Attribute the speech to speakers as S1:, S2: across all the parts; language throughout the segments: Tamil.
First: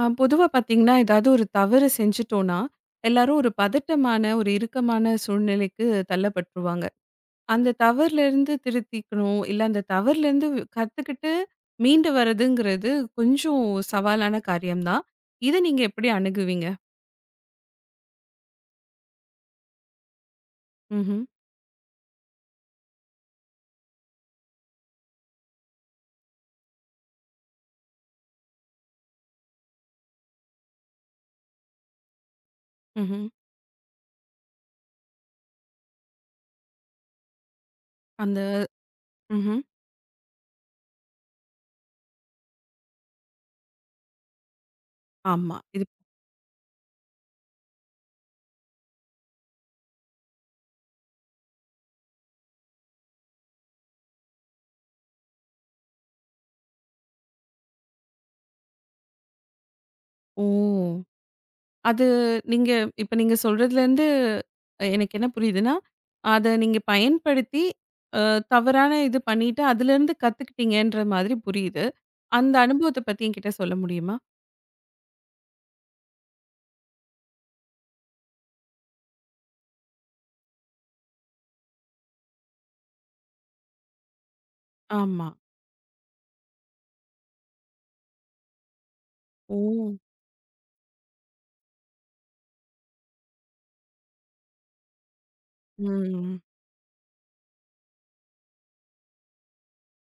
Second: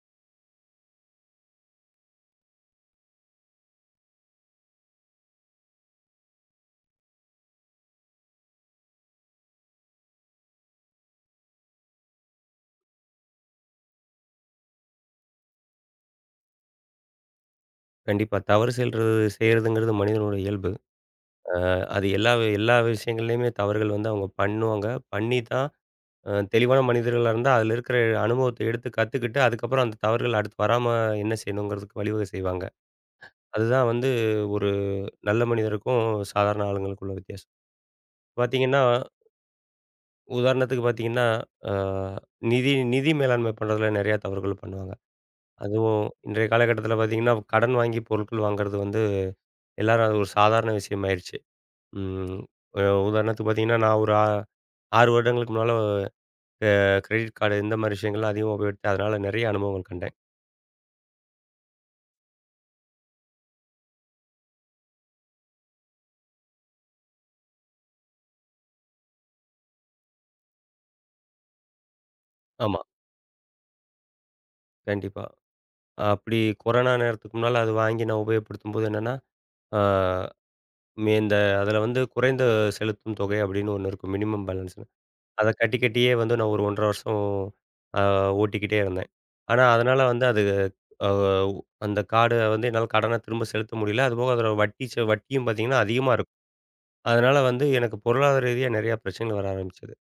S1: பொதுவா பார்த்தீங்கன்னா, ஏதாவது ஒரு தவறு செஞ்சுட்டோம்னா, எல்லாரும் ஒரு பதட்டமான, ஒரு இறுக்கமான சூழ்நிலைக்கு தள்ளப்பட்டுருவாங்க. அந்த தவறுலேருந்து திருத்திக்கணும், இல்ல அந்த தவறுலேருந்து கத்துக்கிட்டு மீண்டு வர்றதுங்கிறது கொஞ்சம் சவாலான காரியம் தான். இத நீங்க எப்படி அணுகுவீங்க?
S2: கண்டிப்பா. தவறு செய்றதுங்கிறது மனிதனோட இயல்பு.
S1: ம்ஹ்ம்,
S2: அது எல்லா எல்லா விஷயங்கள்லயுமே தவறுகள் வந்து அவங்க பண்ணுவாங்க. பண்ணி தான். தெளிவான மனிதர்களா இருந்தா, அதில இருக்கிற அனுபவத்த எடுத்து கத்துக்கிட்டு, அதுக்கப்புறம் அந்த தவறுகள் அடுத்து வராம என்ன செய்யணுங்கிறதுக்கு வழிவகை செய்வாங்க.
S1: ம்ஹ்ம்.
S2: அதுதான் வந்து ஒரு நல்ல மனிதருக்கும், சாதாரண ஆளுங்களுக்கும் உள்ள வித்தியாசம்.
S1: அந்த
S2: பார்த்தீங்கன்னா,
S1: ம்ஹ்ம்.
S2: உதாரணத்துக்கு பார்த்தீங்கன்னா, அ நிதி நிதி மேலாண்மை பண்றதுல நெறையா தவறுகள் பண்ணுவாங்க.
S1: ஆமா.
S2: அதுவும் இன்றைய காலகட்டத்தில பார்த்தீங்கன்னா, கடன் வாங்கி பொருட்கள் வாங்குறது வந்து எல்லாரும் அது ஒரு சாதாரண விஷயமாயிருச்சு. ம். அ உதாரணத்துக்கு பார்த்தீங்கன்னா, நான் ஒரு 6 வருடங்களுக்கு முன்னால கிரெடிட் கார்டு இந்த மாரி விஷயங்கள்லாம் அதிகமா உபயோகித்தேன். அதனால நெறைய அனுபவங்கள் கண்டேன்.
S1: ஓ! அது நீங்க இப்ப நீங்க சொல்றதுலேருந்து எனக்கு என்ன புரியுதுன்னா, அத நீங்க பயன்படுத்தி அ தவறான இது பண்ணிட்டு அதுலேருந்து கத்துக்கிட்டீங்கன்ற மாதிரி புரியுது. அந்த
S2: ஆமா,
S1: அனுபவத்த பத்தி என்கிட்ட சொல்ல முடியுமா?
S2: கண்டிப்பா. அப்படி கொரோனா நேரத்துக்கு முன்னால அது வாங்கி நான் உபயோகப்படுத்தும்போது என்னன்னா, ஆ மே இந்த அதில வந்து குறைந்த செலுத்தும் தொகை அப்படின்னு ஒண்ணு இருக்கும். மினிமம் பேலன்ஸ்ன்னு.
S1: ஆமா.
S2: அத கட்டி கட்டியே வந்து நான் ஒரு 1 1/2 வருஷம் அ ஓட்டிக்கிட்டே இருந்தேன்.
S1: ஓ!
S2: ஆனா, அதனால வந்து அது அ அந்த கார்ட வந்து என்னால கடன திரும்ப செலுத்த முடியல. அதுபோக அதோட வட்டி வட்டியும் பார்த்தீங்கன்னா அதிகமா இருக்கும்.
S1: ம்.
S2: அதனால வந்து எனக்கு பொருளாதார ரீதியா நெறையா பிரச்சனைகள் வர ஆரம்பிச்சது.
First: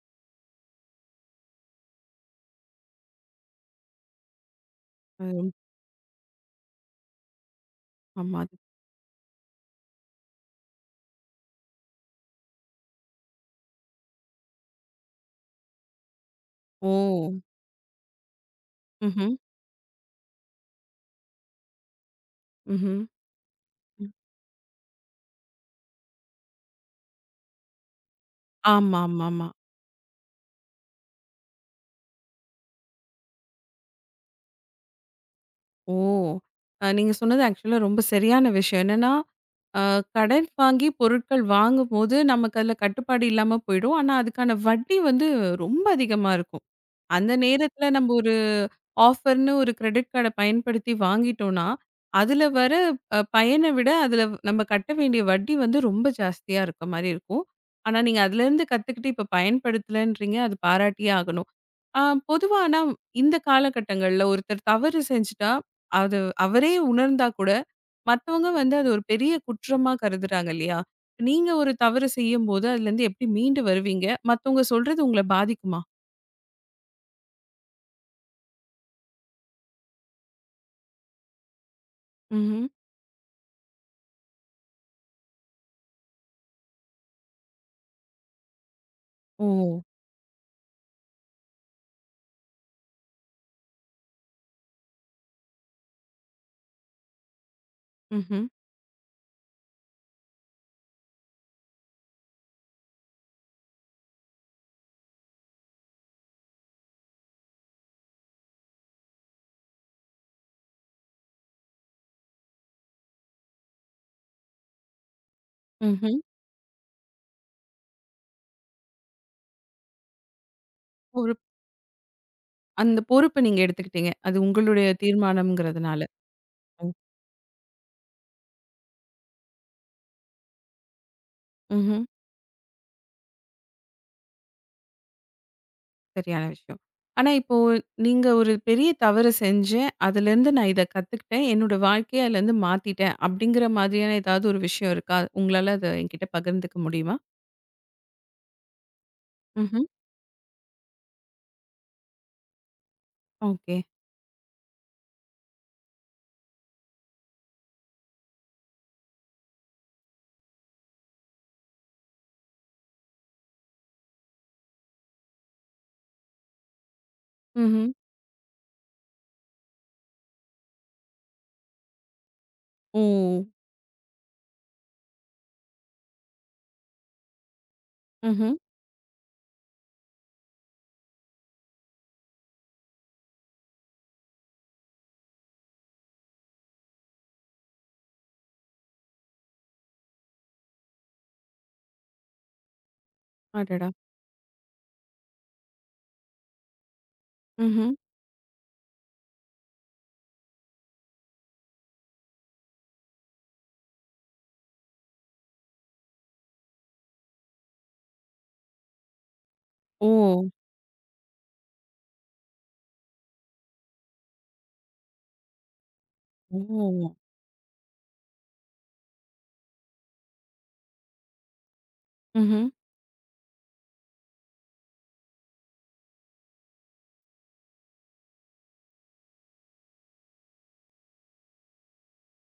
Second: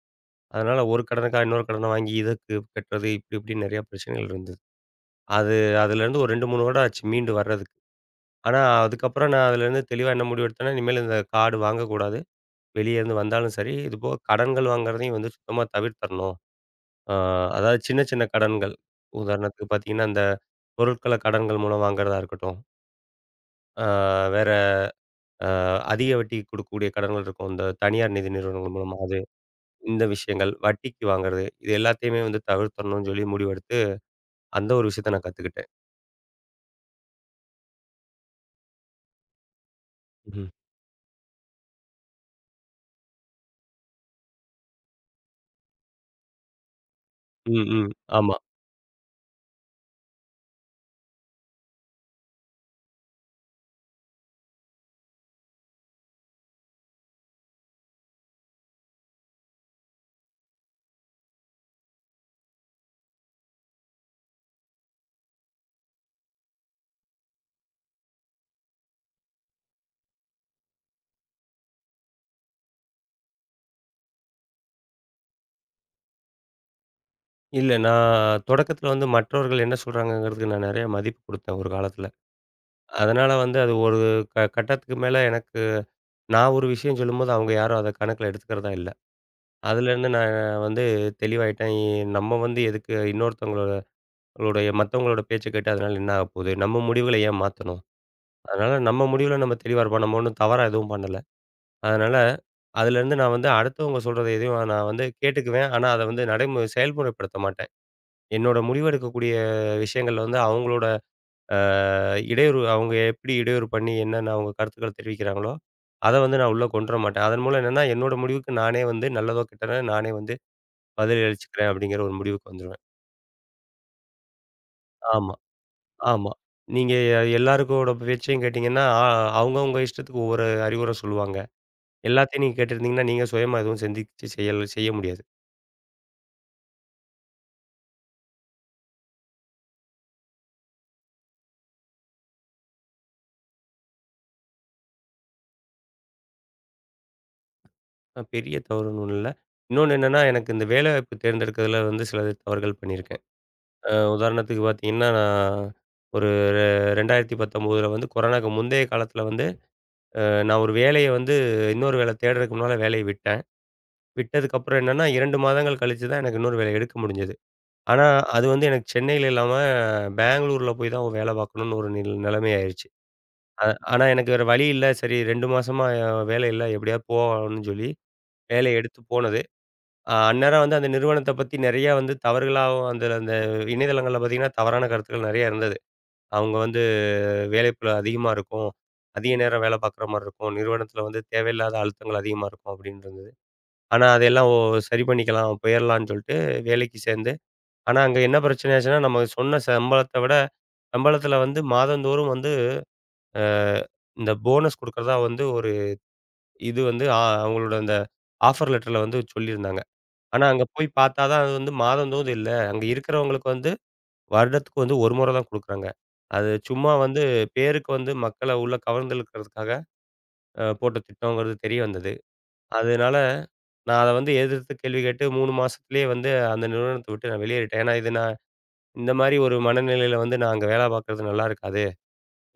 S2: அதனால ஒரு கடனுக்கா இன்னொரு கடன வாங்கி இதற்கு கட்டுறது இப்டி இப்டின்னு நெறையா பிரச்சனைகள் இருந்தது.
S1: ம்.
S2: அது அதுலேருந்து ஒரு 2, 3 வருடம் ஆச்சு மீண்டு வர்றதுக்கு.
S1: ஆமா. அது
S2: ஆனா அதுக்கப்புறம் நான் அதுலேருந்து தெளிவா என்ன முடிவெடுத்தேன்னா, இனிமேல் இந்த கார்டு வாங்கக்கூடாது. வெளிய இருந்து வந்தாலும் சரி, இதுபோக கடன்கள் வாங்குறதையும் வந்து சுத்தமா தவிர்த்தரணும். ஆ
S1: ஓ!
S2: அதாவது சின்ன சின்ன கடன்கள்.
S1: ம்ஹ்ம்.
S2: உதாரணத்துக்கு பார்த்தீங்கன்னா, இந்த பொருட்கள கடன்கள் மூலம் வாங்குறதா இருக்கட்டும்.
S1: ம்ஹ்ம்.
S2: ஆ வேற அ அதிக வட்டி குடுக்கக்கூடிய கடன்கள் இருக்கும். இந்த தனியார் நிதி நிறுவனங்கள் மூலமா.
S1: ஆமாமாமா.
S2: இந்த விஷயங்கள், வட்டிக்கு வாங்குறது, இது எல்லாத்தையுமே வந்து தவிர்த்தரணும்னு சொல்லி முடிவெடுத்து, அந்த ஒரு விஷயத்த நான் கத்துக்கிட்டேன்.
S1: ஓ! நீங்க சொன்னது ஆக்சுவலா ரொம்ப சரியான விஷயம். என்னன்னா ஆ,
S2: ம்ஹ்ம்.
S1: கடன் வாங்கி பொருட்கள் வாங்கும்போது நமக்கு அதில கட்டுப்பாடு இல்லாம போயிடும். ஆனா, அதுக்கான வட்டி வந்து ரொம்ப அதிகமா இருக்கும். அந்த
S2: ம்,
S1: நேரத்தில
S2: ம்.
S1: நம்ம ஒரு
S2: ஆமா.
S1: ஆஃபர்ன்னு ஒரு கிரெடிட் கார்ட பயன்படுத்தி வாங்கிட்டோம்னா, அதில வர பயன விட அதில நம்ம கட்ட வேண்டிய வட்டி வந்து ரொம்ப ஜாஸ்தியா இருக்க மாரி இருக்கும். ஆனா, நீங்க அதுலேருந்து கத்துக்கிட்டு இப்ப பயன்படுத்தலன்றீங்க. அது பாராட்டியே ஆகணும். ஆ ஆனா இந்த காலகட்டங்கள்ல ஒருத்தர் தவறு செஞ்சுட்டா, அது அவரே உணர்ந்தா கூட மத்தவங்க வந்து அது ஒரு பெரிய குற்றமா கருதுறாங்க இல்லையா? நீங்க ஒரு தவறு செய்யும்போது அதுலருந்து எப்படி மீண்டு வருவீங்க? மத்தவங்க சொல்றது உங்கள பாதிக்குமா?
S2: இல்ல, நான் தொடக்கத்தில வந்து மற்றவர்கள் என்ன சொல்றாங்கங்கிறதுக்கு நான் நெறைய மதிப்பு குடுத்தேன் ஒரு காலத்தில.
S1: ம்ஹ்ம்.
S2: அதனால வந்து அது ஒரு கட்டத்துக்கு மேல எனக்கு நான் ஒரு விஷயம் சொல்லும்போது, அவங்க யாரும் அத கணக்கில எடுத்துக்கிறதா இல்ல.
S1: ஓ!
S2: அதுலேருந்து நான் வந்து தெளிவாயிட்டேன். நம்ம வந்து எதுக்கு இன்னொருத்தவங்களோட ளுடைய மத்தவங்களோட பேச்ச கேட்டு அதனால என்ன ஆகப்போகுது? நம்ம முடிவுகள ஏன் மாத்தணும்?
S1: ம்ஹ்ம்.
S2: அதனால நம்ம முடிவுல நம்ம தெளிவா இருப்போம். நம்ம ஒண்ணும் தவறா எதுவும் பண்ணல. அதனால, அதுலேருந்து நான் வந்து அடுத்தவங்க சொல்றத எதையும் நான் வந்து கேட்டுக்குவேன். ஆனா, அத வந்து செயல்முறைப்படுத்த மாட்டேன். என்னோட முடிவெடுக்கக்கூடிய விஷயங்கள்ல வந்து அவங்களோட அ இடையூறு அவங்க எப்படி இடையூறு பண்ணி என்னென்ன அவங்க கருத்துக்கள தெரிவிக்கிறாங்களோ, அத
S1: ம்ஹ்ம்.
S2: வந்து நான் உள்ள கொண்டு வர மாட்டேன். அதன் மூலம் என்னன்னா, என்னோட முடிவுக்கு நானே வந்து நல்லதோ, கெட்டதோ நானே வந்து பதில்
S1: ஒரு
S2: அளிச்சுக்கிறேன் அப்படிங்கிற ஒரு முடிவுக்கு வந்துருவேன்.
S1: அந்த பொறுப்ப நீங்க எடுத்துக்கிட்டீங்க. அது உங்களுடைய
S2: ஆமா,
S1: தீர்மானம்ங்கிறதுனால.
S2: ஆமா.
S1: ஓ!
S2: நீங்க எல்லாருக்கோட பேச்சையும் கேட்டீங்கன்னா, அவங்கவங்க இஷ்டத்துக்கு ஒவ்வொரு அறிவுரை சொல்லுவாங்க.
S1: ம்ஹ்ம்.
S2: எல்லாத்தையும் நீங்க கேட்டுருந்தீங்கன்னா, நீங்க சுயமா எதுவும் சிந்திச்சு செயல் செய்ய முடியாது.
S1: சரியான விஷயம். ஆனா இப்போ நீங்க ஒரு பெரிய தவறு செஞ்சேன். அதுலருந்து நான் இத கத்துக்கிட்டேன். என்னோட வாழ்க்கைய அதுலருந்து மாத்திட்டேன். அப்படிங்கிற மாதிரியான ஏதாவது ஒரு விஷயம் இருக்கா? உங்களால அத என்கிட்ட பகிர்ந்துக்க முடியுமா?
S2: பெரிய தவறுன்னு ஒண்ணும் இல்ல.
S1: ம்ஹ்ம்.
S2: இன்னொன்னு என்னன்னா, எனக்கு இந்த வேலைவாய்ப்பு தேர்ந்தெடுக்கிறதுல வந்து சில தவறுகள் பண்ணியிருக்கேன்.
S1: ஓகே.
S2: உதாரணத்துக்கு பார்த்தீங்கன்னா, நான் ஒரு ரெ 2019ல வந்து கொரோனாக்கு முந்தைய காலத்தில வந்து, நான் ஒரு வேலைய வந்து இன்னொரு வேலை தேடுறதுக்கு முன்னால வேலைய விட்டேன். விட்டதுக்கப்புறம் என்னன்னா, 2 மாதங்கள் கழிச்சு தான் எனக்கு இன்னொரு வேலை எடுக்க முடிஞ்சது.
S1: ம்ஹ்ம்.
S2: ஆனா, அது வந்து எனக்கு சென்னையில இல்லாம பெங்களூர்ல போய் தான் வேலை பார்க்கணும்னு ஒரு நிலைமை ஆயிருச்சு.
S1: ஓ!
S2: அ ஆனா எனக்கு வேற வழி இல்ல. சரி 2 மாசமா வேலை இல்ல. எப்படியாவது போகணும்னு சொல்லி
S1: ம்ஹ்ம்.
S2: வேலைய எடுத்து போனது. அந்நேரம் வந்து அந்த நிறுவனத்த பத்தி நெறையா வந்து தவறுகளாவும் அந்த அந்த இணையதளங்கள்ல பார்த்தீங்கன்னா, தவறான கருத்துக்கள் நெறையா இருந்தது. அவங்க வந்து வேலைப்பளு அதிகமா இருக்கும். அதிக நேரம் வேலை பார்க்குற மாரி இருக்கும். நிறுவனத்தில வந்து தேவையில்லாத அழுத்தங்கள் அதிகமா இருக்கும் அப்படின்னு இருந்தது.
S1: அடடா!
S2: ஆனா, அதையெல்லாம் சரி பண்ணிக்கலாம், போயிரலான்னு சொல்லிட்டு வேலைக்கு சேர்ந்து.
S1: ம்ஹ்ம்.
S2: ஆனா, அங்க என்ன பிரச்சனை ஆச்சுன்னா, நம்ம சொன்ன சம்பளத்த விட சம்பளத்தில வந்து மாதந்தோறும் வந்து அ இந்த போனஸ் குடுக்கறதா வந்து ஒரு இது வந்து அ அவங்களோட அந்த ஆஃபர் லெட்டர்ல வந்து சொல்லியிருந்தாங்க.
S1: ஓ!
S2: ஆனா, அங்க போய் பார்த்தா தான் அது வந்து மாதந்தோறும் இல்ல. அங்க இருக்கிறவங்களுக்கு வந்து வருடத்துக்கு வந்து 1 முறை தான் குடுக்குறாங்க. அது சும்மா
S1: ஓ!
S2: வந்து பேருக்கு வந்து மக்கள உள்ள கவர்ந்து இழுக்கிறதுக்காக போட்ட திட்டங்கிறது தெரிய வந்தது.
S1: ம்ஹ்ம்.
S2: அதனால நான் அத வந்து எதிர்த்து கேள்வி கேட்டு 3 மாசத்திலேயே வந்து அந்த நிறுவனத்த விட்டு நான் வெளியேறிட்டேன். ஏன்னா, இது நான் இந்த மாரி ஒரு மனநிலையில வந்து நான் அங்க வேலை பார்க்கிறது நல்லா இருக்காது.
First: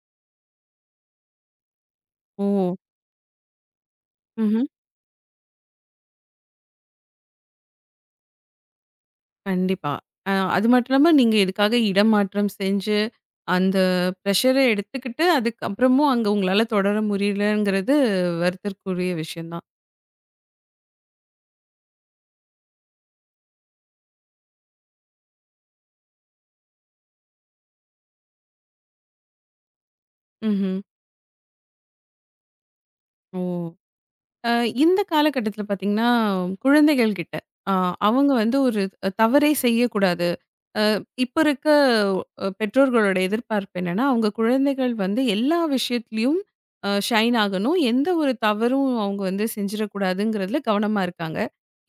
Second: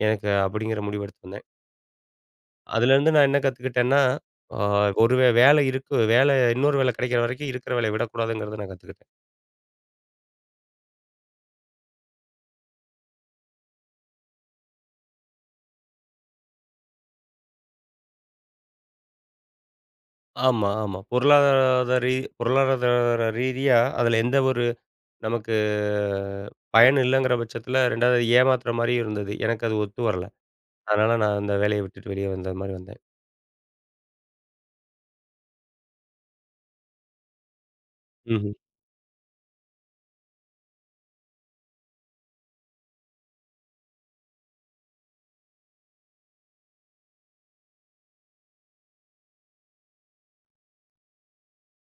S2: எனக்கு அப்படிங்கிற முடிவு எடுத்து வந்தேன்.
S1: ஓ!
S2: அதுலேருந்து நான் என்ன கத்துக்கிட்டேன்னா, ஆ
S1: ம்ஹ்ம்.
S2: ஒரு வே வேலை இருக்கு வேலை இன்னொரு வேலை கிடைக்கிற வரைக்கும் இருக்கிற வேலைய விடக்கூடாதுங்கிறத நான் கத்துக்கிட்டேன்.
S1: கண்டிப்பா. அது மட்டும் இல்லாம நீங்க இதுக்காக இடம் மாற்றம் செஞ்சு, அந்த ப்ரஷர எடுத்துக்கிட்டு, அதுக்கப்புறமும் அங்க உங்களால தொடர முடியலங்கிறது வருத்தற்குரிய விஷயம் தான்.
S2: ஆமா, ஆமா. பொருளாதார ரீதியா அதில எந்த ஒரு நமக்கு பயன் இல்லங்கிற பட்சத்தில 2வது ஏமாத்துற மாரியும் இருந்தது. எனக்கு அது ஒத்து வரல.
S1: ம்ஹ்ம்.
S2: அதனால நான் அந்த வேலைய விட்டுட்டு வெளிய வந்த மாரி வந்தேன்.
S1: ஓ! அ இந்த காலகட்டத்தில பார்த்தீங்கன்னா, குழந்தைகள் கிட்ட, அ அவங்க
S2: ம்ஹ்ம்.
S1: வந்து ஒரு தவறே செய்யக்கூடாது. இப்ப இருக்க பெற்றோர்களோட எதிர்பார்ப்பு என்னன்னா, அவங்க குழந்தைகள் வந்து எல்லா விஷயத்திலயும் ஷைன் ஆகணும். எந்த ஒரு தவறும் அவங்க வந்து செஞ்சிடக்கூடாதுங்கிறதுல கவனமா இருக்காங்க.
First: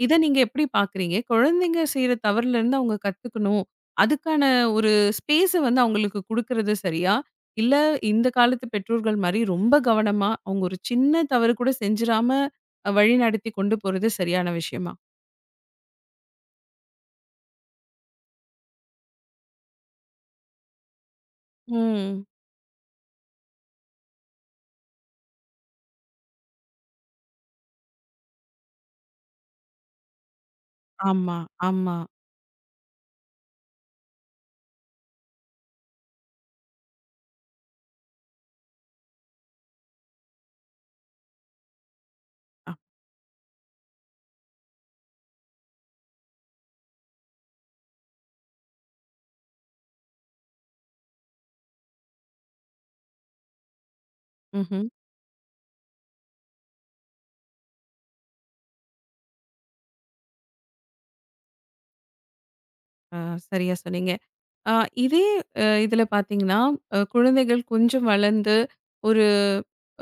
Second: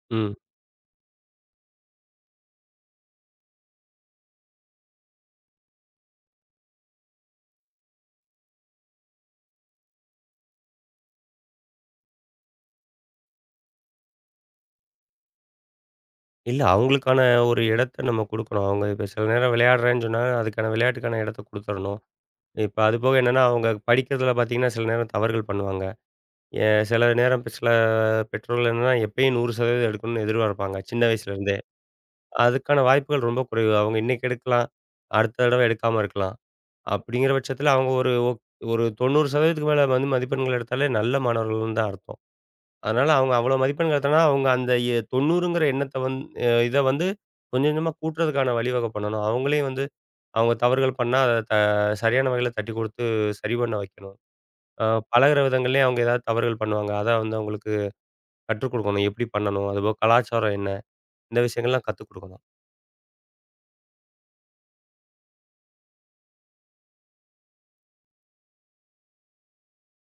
S1: இத
S2: ம்.
S1: நீங்க எப்படி பார்க்குறீங்க? குழந்தைங்க செய்ற தவறுலருந்து அவங்க கத்துக்கணும். அதுக்கான ஒரு ஸ்பேஸ வந்து அவங்களுக்கு குடுக்குறது சரியா? இல்ல இந்த காலத்து பெற்றோர்கள் மாரி ரொம்ப கவனமா, அவங்க ஒரு சின்ன தவறு கூட செஞ்சிராம வழிநடத்தி கொண்டு போறது சரியான விஷயமா?
S2: இல்ல, அவங்களுக்கான ஒரு இடத்த நம்ம குடுக்கணும். அவங்க இப்ப சில நேரம் விளையாடுறேன்னு சொன்னா, அதுக்கான விளையாட்டுக்கான இடத்த குடுத்துரணும்.
S1: ம்.
S2: இப்ப அது போக என்னன்னா, அவங்க படிக்கிறதில பார்த்தீங்கன்னா, சில நேரம் தவறுகள் பண்ணுவாங்க. எ சில நேரம் இப்ப சில பெற்றோர்கள் என்னன்னா, எப்பயும் 100% எடுக்கணும்னு எதிர்பார்ப்பாங்க. சின்ன வயசுல
S1: ஆமா, ஆமா.
S2: அதுக்கான வாய்ப்புகள் ரொம்ப குறைவு. அவங்க இன்னைக்கு எடுக்கலாம். அடுத்த தடவ எடுக்காம இருக்கலாம். அப்படிங்கிற பட்சத்தில அவங்க ஒரு 90% மேல வந்து மதிப்பெண்கள் எடுத்தாலே நல்ல மாணவர்கள்ன்னு தான் அர்த்தம்.
S1: அ.
S2: அதனால அவங்க அவ்வளோ மதிப்பெண்கள் எடுத்தாங்கன்னா, அவங்க அந்த 90ங்கிற எண்ணத்த வந்து இத வந்து கொஞ்சம் கொஞ்சமா கூட்டுறதுக்கான வழிவகை பண்ணணும். அவங்களையும் வந்து அவங்க தவறுகள் பண்ணா, அத த சரியான வகையில தட்டிக் குடுத்து சரி பண்ண வைக்கணும். அ
S1: ம்ஹ்ம்.
S2: பழகுற விதங்கள்லயும் அவங்க ஏதாவது தவறுகள் பண்ணுவாங்க. அத வந்து அவங்களுக்கு கற்றுக் குடுக்கணும். எப்படி பண்ணணும்? அதுபோக கலாச்சாரம் என்ன? இந்த விஷயங்கள்லாம் கத்துக் குடுக்கணும்.
S1: ஆ, சரியா சொன்னீங்க. ஆ இதே இதில பார்த்தீங்கன்னா, குழந்தைகள் கொஞ்சம் வளர்ந்து, ஒரு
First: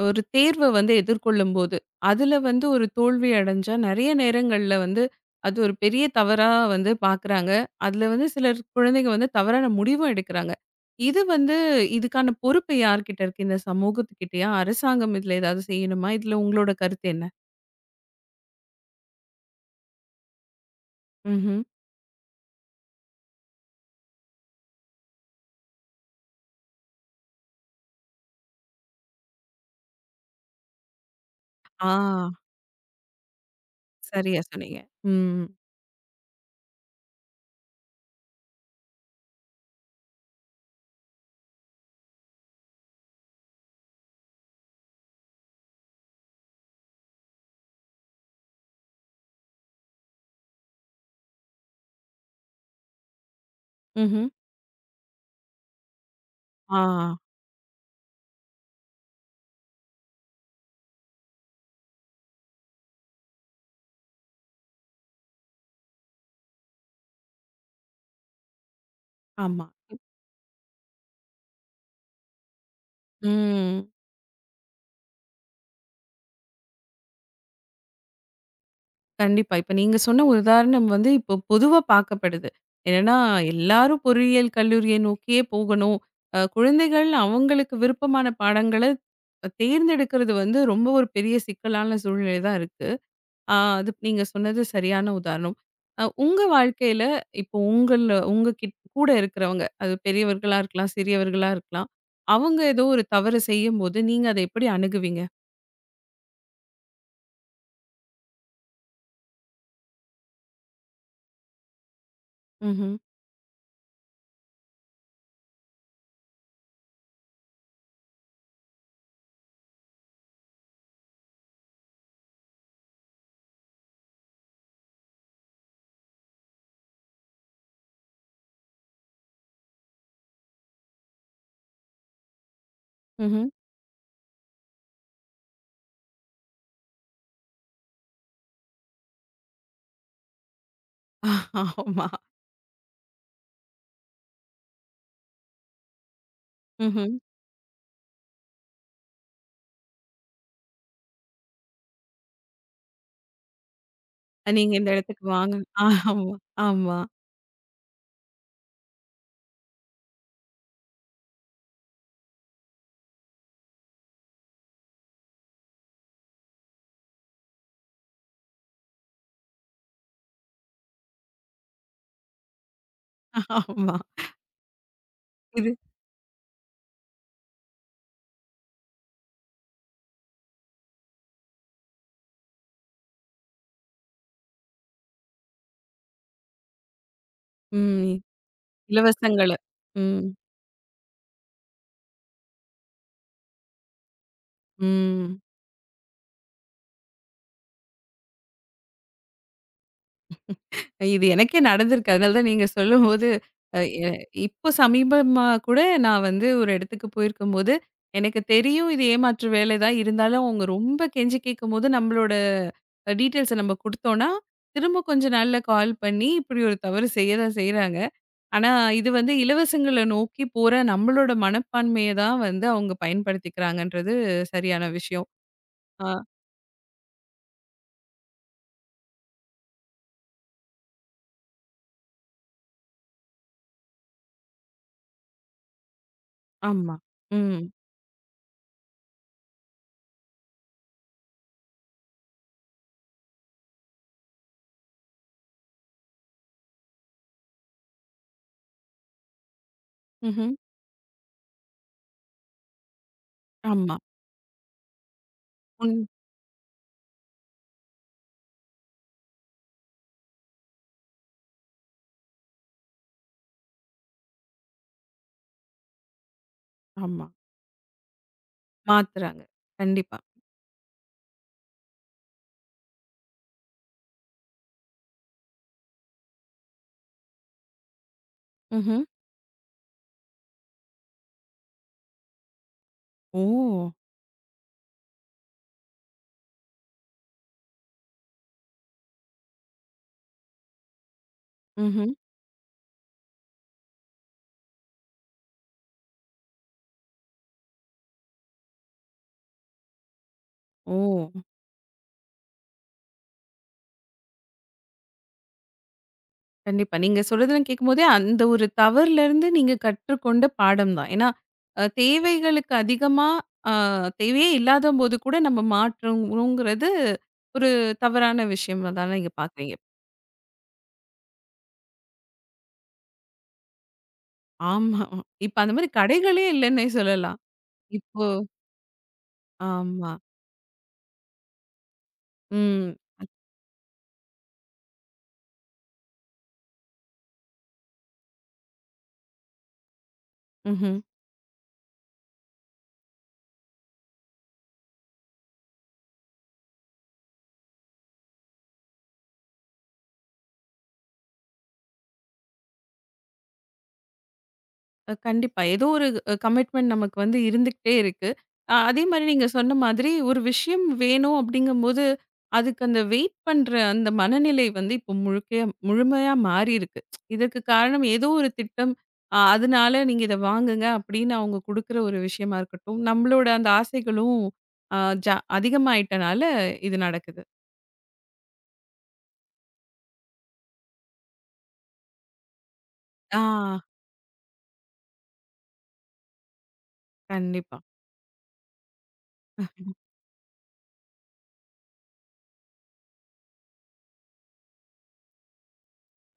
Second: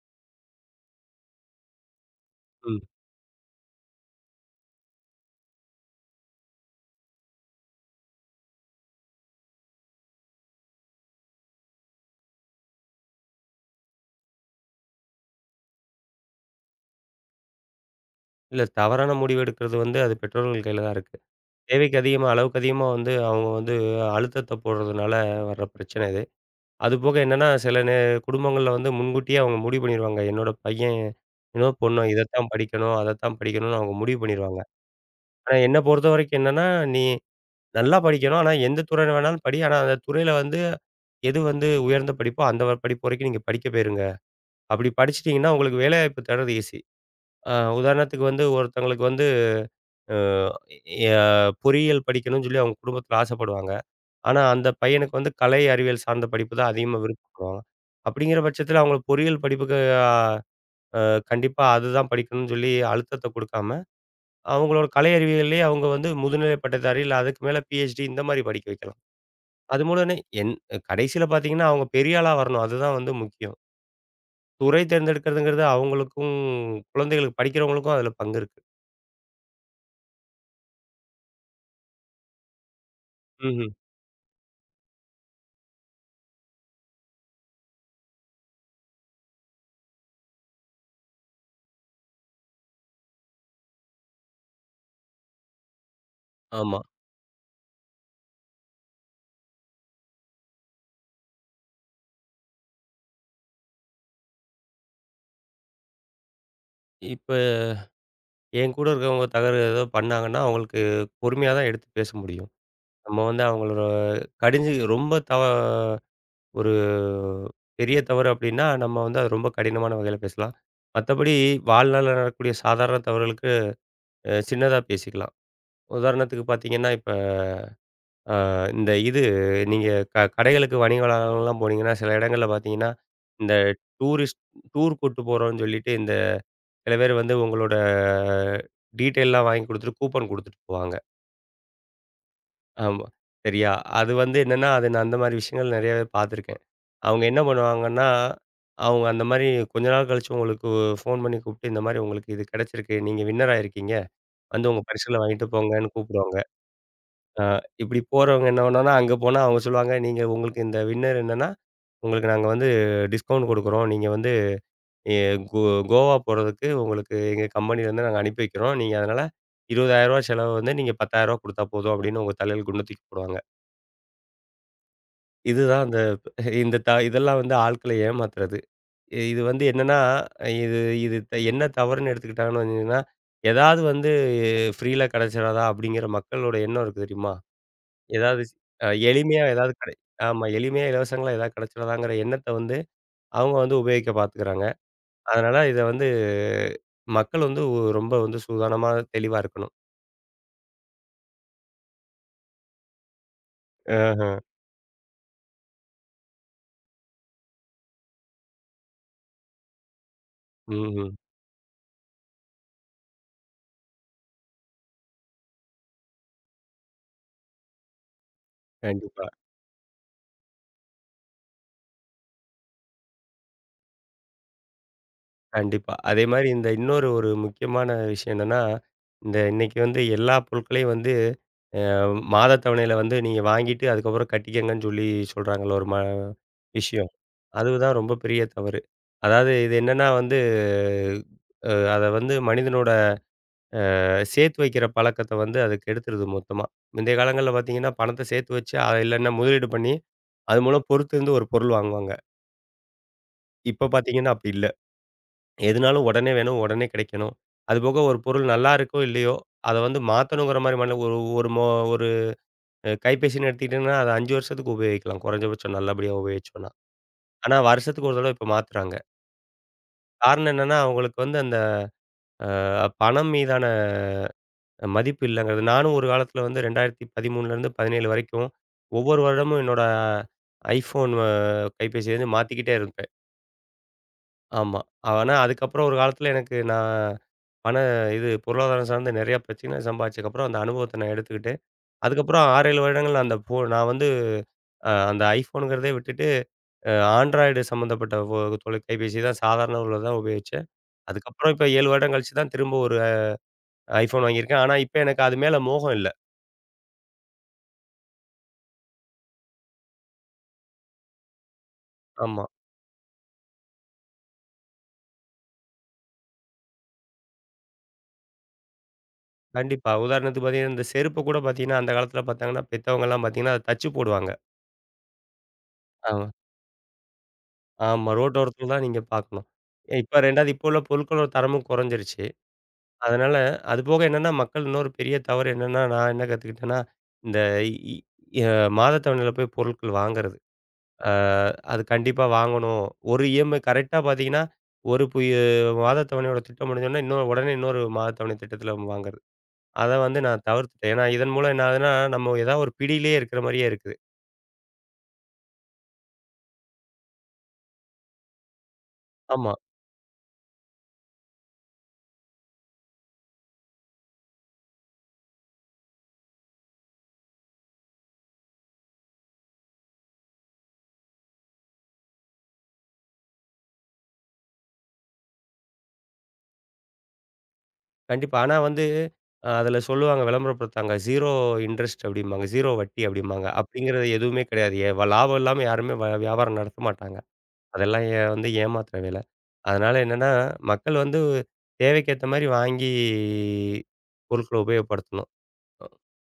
S1: ஒரு தேர்வ வந்து எதிர்கொள்ளும்போது, அதில வந்து
S2: ம்.
S1: ஒரு தோல்வி அடைஞ்சா, நெறைய நேரங்கள்ல வந்து, அது ஒரு பெரிய தவறா வந்து பார்க்குறாங்க. அதில வந்து சிலர் குழந்தைங்க வந்து தவறான முடிவும் எடுக்குறாங்க. இது வந்து இதுக்கான பொறுப்பு யார்கிட்ட இருக்கு? இந்த சமூகத்துக்கிட்டயா? அரசாங்கம் இதில ஏதாவது செய்யணுமா? இதில உங்களோட கருத்து என்ன?
S2: இல்ல. தவறான முடிவு எடுக்கிறது வந்து அது பெற்றோர்கள் கையில தான் இருக்கு.
S1: ம்ஹ்ம்.
S2: தேவைக்கு அதிகமா, அளவுக்கு அதிகமா வந்து அவங்க வந்து அழுத்தத்த போடுறதுனால வர்ற பிரச்சனை இது. அதுபோக என்னன்னா, சில நே குடும்பங்கள்ல வந்து முன்கூட்டியே அவங்க முடிவு பண்ணிருவாங்க. என்னோட பையன், என்னோட
S1: ஆ.
S2: பொண்ணு இதத்தான் படிக்கணும், அதத்தான் படிக்கணும்னு அவங்க முடிவு
S1: சரியா
S2: பண்ணிருவாங்க.
S1: சொன்னீங்க. ம்.
S2: ஆனா என்ன பொறுத்தவரைக்கும் என்னன்னா, நீ நல்லா படிக்கணும். ஆனா எந்த துறை வேணாலும் படி. ஆனா அந்த துறையில வந்து எது வந்து உயர்ந்த படிப்போ அந்த படிப்பு வரைக்கும் நீங்க படிக்க போயிருங்க. அப்படி படிச்சுட்டீங்கன்னா உங்களுக்கு வேலைவாய்ப்பு தேடுறது ஈஸி. அ உதாரணத்துக்கு வந்து ஒருத்தங்களுக்கு வந்து எ அ பொறியியல் படிக்கணும்னு சொல்லி அவங்க குடும்பத்தில ஆசைப்படுவாங்க.
S1: ம்ஹ்ம்.
S2: ஆனா, அந்த பையனுக்கு வந்து கலை அறிவியல் சார்ந்த படிப்பு தான்
S1: ஆ.
S2: அதிகமா விருப்பப்படுவாங்க. அப்படிங்கிற பட்சத்தில அவங்க பொறியியல் படிப்புக்கு அ அ கண்டிப்பா அதுதான் படிக்கணும்னு சொல்லி அழுத்தத்த குடுக்காம, அவங்களோட கலை அறிவியல்லயே அவங்க வந்து முதுநிலை பட்டதாரி இல்ல அதுக்கு மேல பிஹெச்டி இந்த மாரி படிக்க வைக்கலாம்.
S1: ஆமா.
S2: அது மூலனே என் கடைசியில பார்த்தீங்கன்னா, அவங்க பெரிய ஆளா வரணும். அதுதான் வந்து முக்கியம்.
S1: ம்.
S2: துறை தேர்ந்தெடுக்கிறதுங்கிறது அவங்களுக்கும், குழந்தைகளுக்கு படிக்கிறவங்களுக்கும் அதில பங்கு இருக்கு.
S1: கண்டிப்பா. இப்ப நீங்க சொன்ன உதாரணம் வந்து இப்போ பொதுவா பார்க்கப்படுது. என்னன்னா,
S2: ம்ஹ்ம்.
S1: எல்லாரும் பொறியியல் கல்லூரியை நோக்கியே போகணும். குழந்தைகள் அவங்களுக்கு விருப்பமான பாடங்கள தேர்ந்தெடுக்கிறது வந்து ரொம்ப ஒரு பெரிய சிக்கலான சூழ்நிலை தான் இருக்கு. அது நீங்க சொன்னது சரியான உதாரணம். உங்க
S2: ஆமா.
S1: வாழ்க்கையில இப்போ உங்க கூட இருக்கிறவங்க, அது பெரியவர்களா இருக்கலாம், சிறியவர்களா இருக்கலாம். அவங்க ஏதோ ஒரு தவறு செய்யும்போது, நீங்க அத எப்படி அணுகுவீங்க?
S2: இப்ப என் கூட இருக்கவங்க தவறு ஏதோ பண்ணாங்கன்னா, அவங்களுக்கு பொறுமையா தான் எடுத்து பேச முடியும்.
S1: ம்ஹ்ம்.
S2: நம்ம வந்து அவங்களோட கடிஞ்சு ரொம்ப தவ ஒரு பெரிய தவறு அப்டின்னா, நம்ம வந்து அது ரொம்ப கடினமான வகையில பேசலாம். மத்தபடி வாழ்நாள்ல நடக்கக்கூடிய சாதாரண தவறுகளுக்கு சின்னதா பேசிக்கலாம். உதாரணத்துக்கு பார்த்தீங்கன்னா, இப்ப அ இந்த இது நீங்க கடைகளுக்கு வணிக வளாகங்கள்லாம் போனீங்கன்னா, சில இடங்கள்ல பார்த்தீங்கன்னா,
S1: ம்ஹ்ம்.
S2: இந்த டூரிஸ்ட் டூர் கூட்டு போறோம்னு சொல்லிட்டு, இந்த சில பேர் வந்து உங்களோட டீட்டெயில்லாம் வாங்கி குடுத்துட்டு, கூப்பன் குடுத்துட்டு போவாங்க.
S1: ஆமா.
S2: ஆமா. சரியா. அது வந்து என்னன்னா, அது நான் அந்த மாரி விஷயங்கள் நெறையாவே பார்த்துருக்கேன்.
S1: ம்ஹ்ம்.
S2: அவங்க என்ன பண்ணுவாங்கன்னா, அவங்க அந்த மாரி கொஞ்ச நாள் கழிச்சு உங்களுக்கு ஃபோன் பண்ணி கூப்ட்டு, இந்த மாரி உங்களுக்கு இது கிடைச்சிருக்கு. நீங்க வின்னர் ஆயிருக்கீங்க. வந்து
S1: நீங்க
S2: உங்க
S1: இந்த
S2: பரிசுகள
S1: இடத்துக்கு
S2: வாங்கிட்டு
S1: வாங்க.
S2: போங்கன்னு
S1: ஆமா,
S2: கூப்பிடுவாங்க.
S1: ஆமா,
S2: அ இப்டி போறவங்க என்ன பண்ணுவாங்கன்னா, அங்க போனா அவங்க சொல்லுவாங்க, "நீங்க உங்களுக்கு இந்த வின்னர் என்னன்னா, உங்களுக்கு நாங்க வந்து டிஸ்கவுண்ட் குடுக்குறோம். நீங்க வந்து எ கோ கோவா போறதுக்கு உங்களுக்கு எங்க கம்பெனிலேருந்து நாங்க அனுப்பி வைக்கிறோம். நீங்க அதனால ரூ. 20,000 செலவு வந்து நீங்க ரூ. 10,000 குடுத்தா போதும்" அப்டின்னு உங்க தலையில குண்ட தூக்கி போடுவாங்க.
S1: ஆமா. இது
S2: இதுதான் அந்த. இந்த த இதெல்லாம் வந்து ஆட்கள ஏமாத்துறது. இது வந்து என்னன்னா, இது இது த- என்ன தவறுன்னு எடுத்துக்கிட்டாங்கன்னு வந்தீங்கன்னா, ஏதாவது வந்து ஃப்ரீல கிடைச்சிராதா அப்படிங்கிற மக்களோட எண்ணம் இருக்கு தெரியுமா?
S1: ம்.
S2: ஏதாவது அ எளிமையா
S1: இலவசங்கள.
S2: ஏதாவது கிடை
S1: ம்,
S2: ஆமா. எளிமையா இலவசங்களா ஏதாவது கிடைச்சிராதாங்கிற எண்ணத்த வந்து அவங்க வந்து உபயோகிக்க பார்த்துக்கிறாங்க.
S1: ம்.
S2: அதனால இத வந்து மக்கள் வந்து ரொம்ப வந்து சூதானமா, தெளிவா இருக்கணும்.
S1: இது எனக்கே நடந்திருக்கு. அதனால தான் நீங்க சொல்லும்போது, அ எ
S2: ஆஹ.
S1: இப்போ சமீபமா கூட நான் வந்து ஒரு இடத்துக்கு போயிருக்கும்போது, எனக்கு தெரியும் இது ஏமாற்று வேலை தான். இருந்தாலும் அவங்க ரொம்ப
S2: ம்ஹ்ம்.
S1: கெஞ்சி கேட்கும்போது, நம்மளோட டீட்டெயில்ஸ நம்ம குடுத்தோம்னா, திரும்ப கொஞ்ச நாள்ல கால் பண்ணி, இப்படி ஒரு தவறு செய்ய தான் செய்றாங்க. ஆனா, இது
S2: கண்டிப்பா.
S1: வந்து இலவசங்கள நோக்கி போற நம்மளோட மனப்பான்மைய தான் வந்து அவங்க பயன்படுத்திக்கிறாங்கன்றது சரியான விஷயம்.
S2: கண்டிப்பா.
S1: ஆ
S2: அதேமாரி இந்த இன்னொரு ஒரு முக்கியமான விஷயம் என்னன்னா, இந்த இன்னைக்கு வந்து எல்லா பொருட்களையும் வந்து அ மாத தவணையில வந்து நீங்க வாங்கிட்டு, அதுக்கப்புறம் கட்டிக்கங்கன்னு சொல்லி சொல்றாங்கல்ல ஒரு ம
S1: ஆமா.
S2: விஷயம்.
S1: ம்.
S2: அதுதான் ரொம்ப பெரிய தவறு. அதாவது இது என்னன்னா வந்து, அத வந்து மனிதனோட சேர்த்து வைக்கிற பழக்கத்த வந்து அது கெடுத்துருது மொத்தமா. முந்தைய காலங்கள்ல பார்த்தீங்கன்னா, பணத்த சேர்த்து வச்சு, இல்லன்னா முதலீடு பண்ணி,
S1: ம்ஹ்ம்.
S2: அது மூலம் பொறுத்திருந்து ஒரு பொருள் வாங்குவாங்க. இப்ப
S1: ஆமா.
S2: பார்த்தீங்கன்னா, அப்படி இல்ல.
S1: உண்
S2: எதுனாலும் உடனே வேணும், உடனே கிடைக்கணும். அதுபோக ஒரு பொருள் நல்லா இருக்கோ! இல்லையோ! அத வந்து மாத்தணுங்கிற மாரி மன ஒரு ஒரு மொ ஒரு கைபேசின்னு எடுத்துக்கிட்டீங்கன்னா, அது 5 வருஷத்துக்கு உபயோகிக்கலாம். குறைஞ்சபட்சம் நல்லபடியா உபயோகிச்சோம்ன்னா.
S1: ஆமா.
S2: ஆனா, வருஷத்துக்கு ஒரு தடவ இப்ப மாத்துறாங்க.
S1: மாத்துறாங்க. கண்டிப்பா.
S2: காரணம் என்னன்னா, அவங்களுக்கு வந்து அந்த பணம் மீதான மதிப்பு இல்லங்கிறது. நானும் ஒரு காலத்தில வந்து 2013லருந்து 17 வரைக்கும்
S1: ம்ஹ்ம்.
S2: ஒவ்வொரு வருடமும் என்னோட iPhone கைபேசிய வந்து மாத்திக்கிட்டே இருப்பேன்.
S1: ஓ!
S2: ஆமா. ஆனா அதுக்கப்புறம் ஒரு காலத்தில எனக்கு நான் பண இது பொருளாதாரம் சார்ந்த நெறைய பிரச்சனை சம்பாதிச்சதுக்கப்புறம் அந்த அனுபவத்த நான் எடுத்துக்கிட்டு,
S1: ம்ஹ்ம்.
S2: அதுக்கப்புறம் 6, 7 வருடங்கள் அந்த ஃபோ நான் வந்து அந்த ஐஃபோனுங்கிறதே விட்டுட்டு அ Android சம்மந்தப்பட்ட தொலைகைபேசி தான் சாதாரண உள்ளத தான் உபயோகிச்சேன்.
S1: ஓ!
S2: அதுக்கப்புறம் இப்ப 7 வருடம் கழிச்சு தான் திரும்ப ஒரு ஐஃபோன் வாங்கியிருக்கேன். ஆனா இப்ப எனக்கு அது மேல மோகம் இல்ல.
S1: கண்டிப்பா. நீங்க சொல்றதெல்லாம் கேட்கும்போதே, அந்த ஒரு தவறுலருந்து நீங்க கற்றுக்கொண்ட பாடம் தான். ஏன்னா,
S2: ஆமா.
S1: தேவைகளுக்கு அதிகமா அ தேவையே இல்லாதபோது கூட நம்ம மாற்றணுங்கிறது ஒரு தவறான விஷயமா தானே நீங்க பார்க்குறீங்க.
S2: கண்டிப்பா. உதாரணத்துக்கு பார்த்தீங்கன்னா, இந்த செருப்பு கூட பார்த்தீங்கன்னா, அந்த காலத்தில பார்த்தாங்கன்னா, பெத்தவங்கலாம் பார்த்தீங்கன்னா, அத தச்சு போடுவாங்க.
S1: ஆமா. இப்ப அந்த மாரி
S2: ஆ.
S1: கடைகளே இல்லன்னே சொல்லலாம்.
S2: ஆமா.
S1: இப்போ
S2: ரோட்டோரத்தில தான் நீங்க பார்க்கணும்.
S1: ஆமா.
S2: இப்ப 2வது இப்போ உள்ள பொருட்களோட தரமும் குறைஞ்சிருச்சு.
S1: ம்.
S2: அதனால அதுபோக என்னன்னா, மக்கள் இன்னொரு பெரிய தவறு என்னன்னா, நான் என்ன கத்துக்கிட்டேன்னா, இந்த இ அ மாதத்தவணையில போய் பொருட்கள் வாங்குறது.
S1: ம்ஹ்ம்.
S2: அ அது கண்டிப்பா வாங்கணும். ஒரு இஎம்ஐ கரெக்ட்டா பார்த்தீங்கன்னா, ஒரு புய மாதத்தவணையோட திட்டம் முடிஞ்சோனே, இன்னொரு உடனே இன்னொரு மாதத்தவணை திட்டத்தில வாங்குறது. அத வந்து நான் தவிர்த்துட்டேன். ஏன்னா இதன் மூலம் என்ன ஆகுதுன்னா, நம்ம ஏதாவது ஒரு பிடியிலேயே இருக்கிற மாரியே இருக்குது.
S1: கண்டிப்பா. ஏதோ ஒரு கமிட்மெண்ட் நமக்கு வந்து இருந்துகிட்டே இருக்கு. அதே மாரி நீங்க
S2: ஆமா.
S1: சொன்ன மாதிரி ஒரு விஷயம் வேணும் அப்படிங்கும்போது, அதுக்கு அந்த வெயிட் பண்ற அந்த மனநிலை வந்து இப்போ முழுமையா மாறியிருக்கு. இதற்கு காரணம் ஏதோ ஒரு திட்டம். அதனால நீங்க இத வாங்குங்க அப்படின்னு அவங்க குடுக்குற ஒரு விஷயமா இருக்கட்டும். நம்மளோட அந்த ஆசைகளும் அ அதிகமாயிட்டனால இது நடக்குது.
S2: கண்டிப்பா. ஆனா வந்து, அதுல சொல்லுவாங்க விளம்பரப்படுத்தாங்க. 0 இன்ட்ரெஸ்ட் அப்படிம்பாங்க. 0 வட்டி
S1: ஆ.
S2: அப்படிம்பாங்க. அப்படிங்கிறது எதுவுமே கிடையாது. எ வ லாபம் இல்லாம யாருமே வியாபாரம் நடத்த மாட்டாங்க.
S1: கண்டிப்பா.
S2: அதெல்லாம் வந்து ஏமாத்துற வேலை. அதனால என்னன்னா, மக்கள் வந்து தேவைக்கேத்த மாரி வாங்கி பொருட்கள உபயோகப்படுத்தணும்.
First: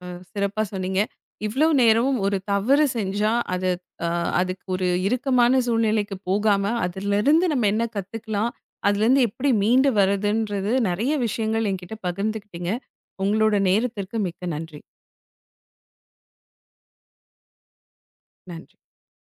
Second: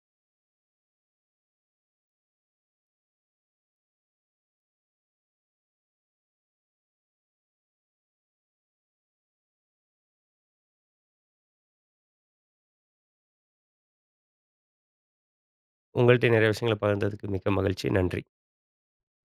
S1: அ சிறப்பா சொன்னீங்க. இவ்ளோ நேரமும் ஒரு தவறு செஞ்சா, அது அ அதுக்கு ஒரு இறுக்கமான சூழ்நிலைக்கு போகாம, அதிலிருந்து நம்ம என்ன கத்துக்கலாம்? அதுலேருந்து எப்படி மீண்டு வரதுன்றது நெறைய விஷயங்கள் என்கிட்ட பகிர்ந்துக்கிட்டீங்க. உங்களோட நேரத்திற்கு மிக்க நன்றி.
S2: உங்கள்ட்ட நிறைய விஷயங்கள பகிர்ந்ததுக்கு மிக்க மகிழ்ச்சி. நன்றி.
S1: நன்றி.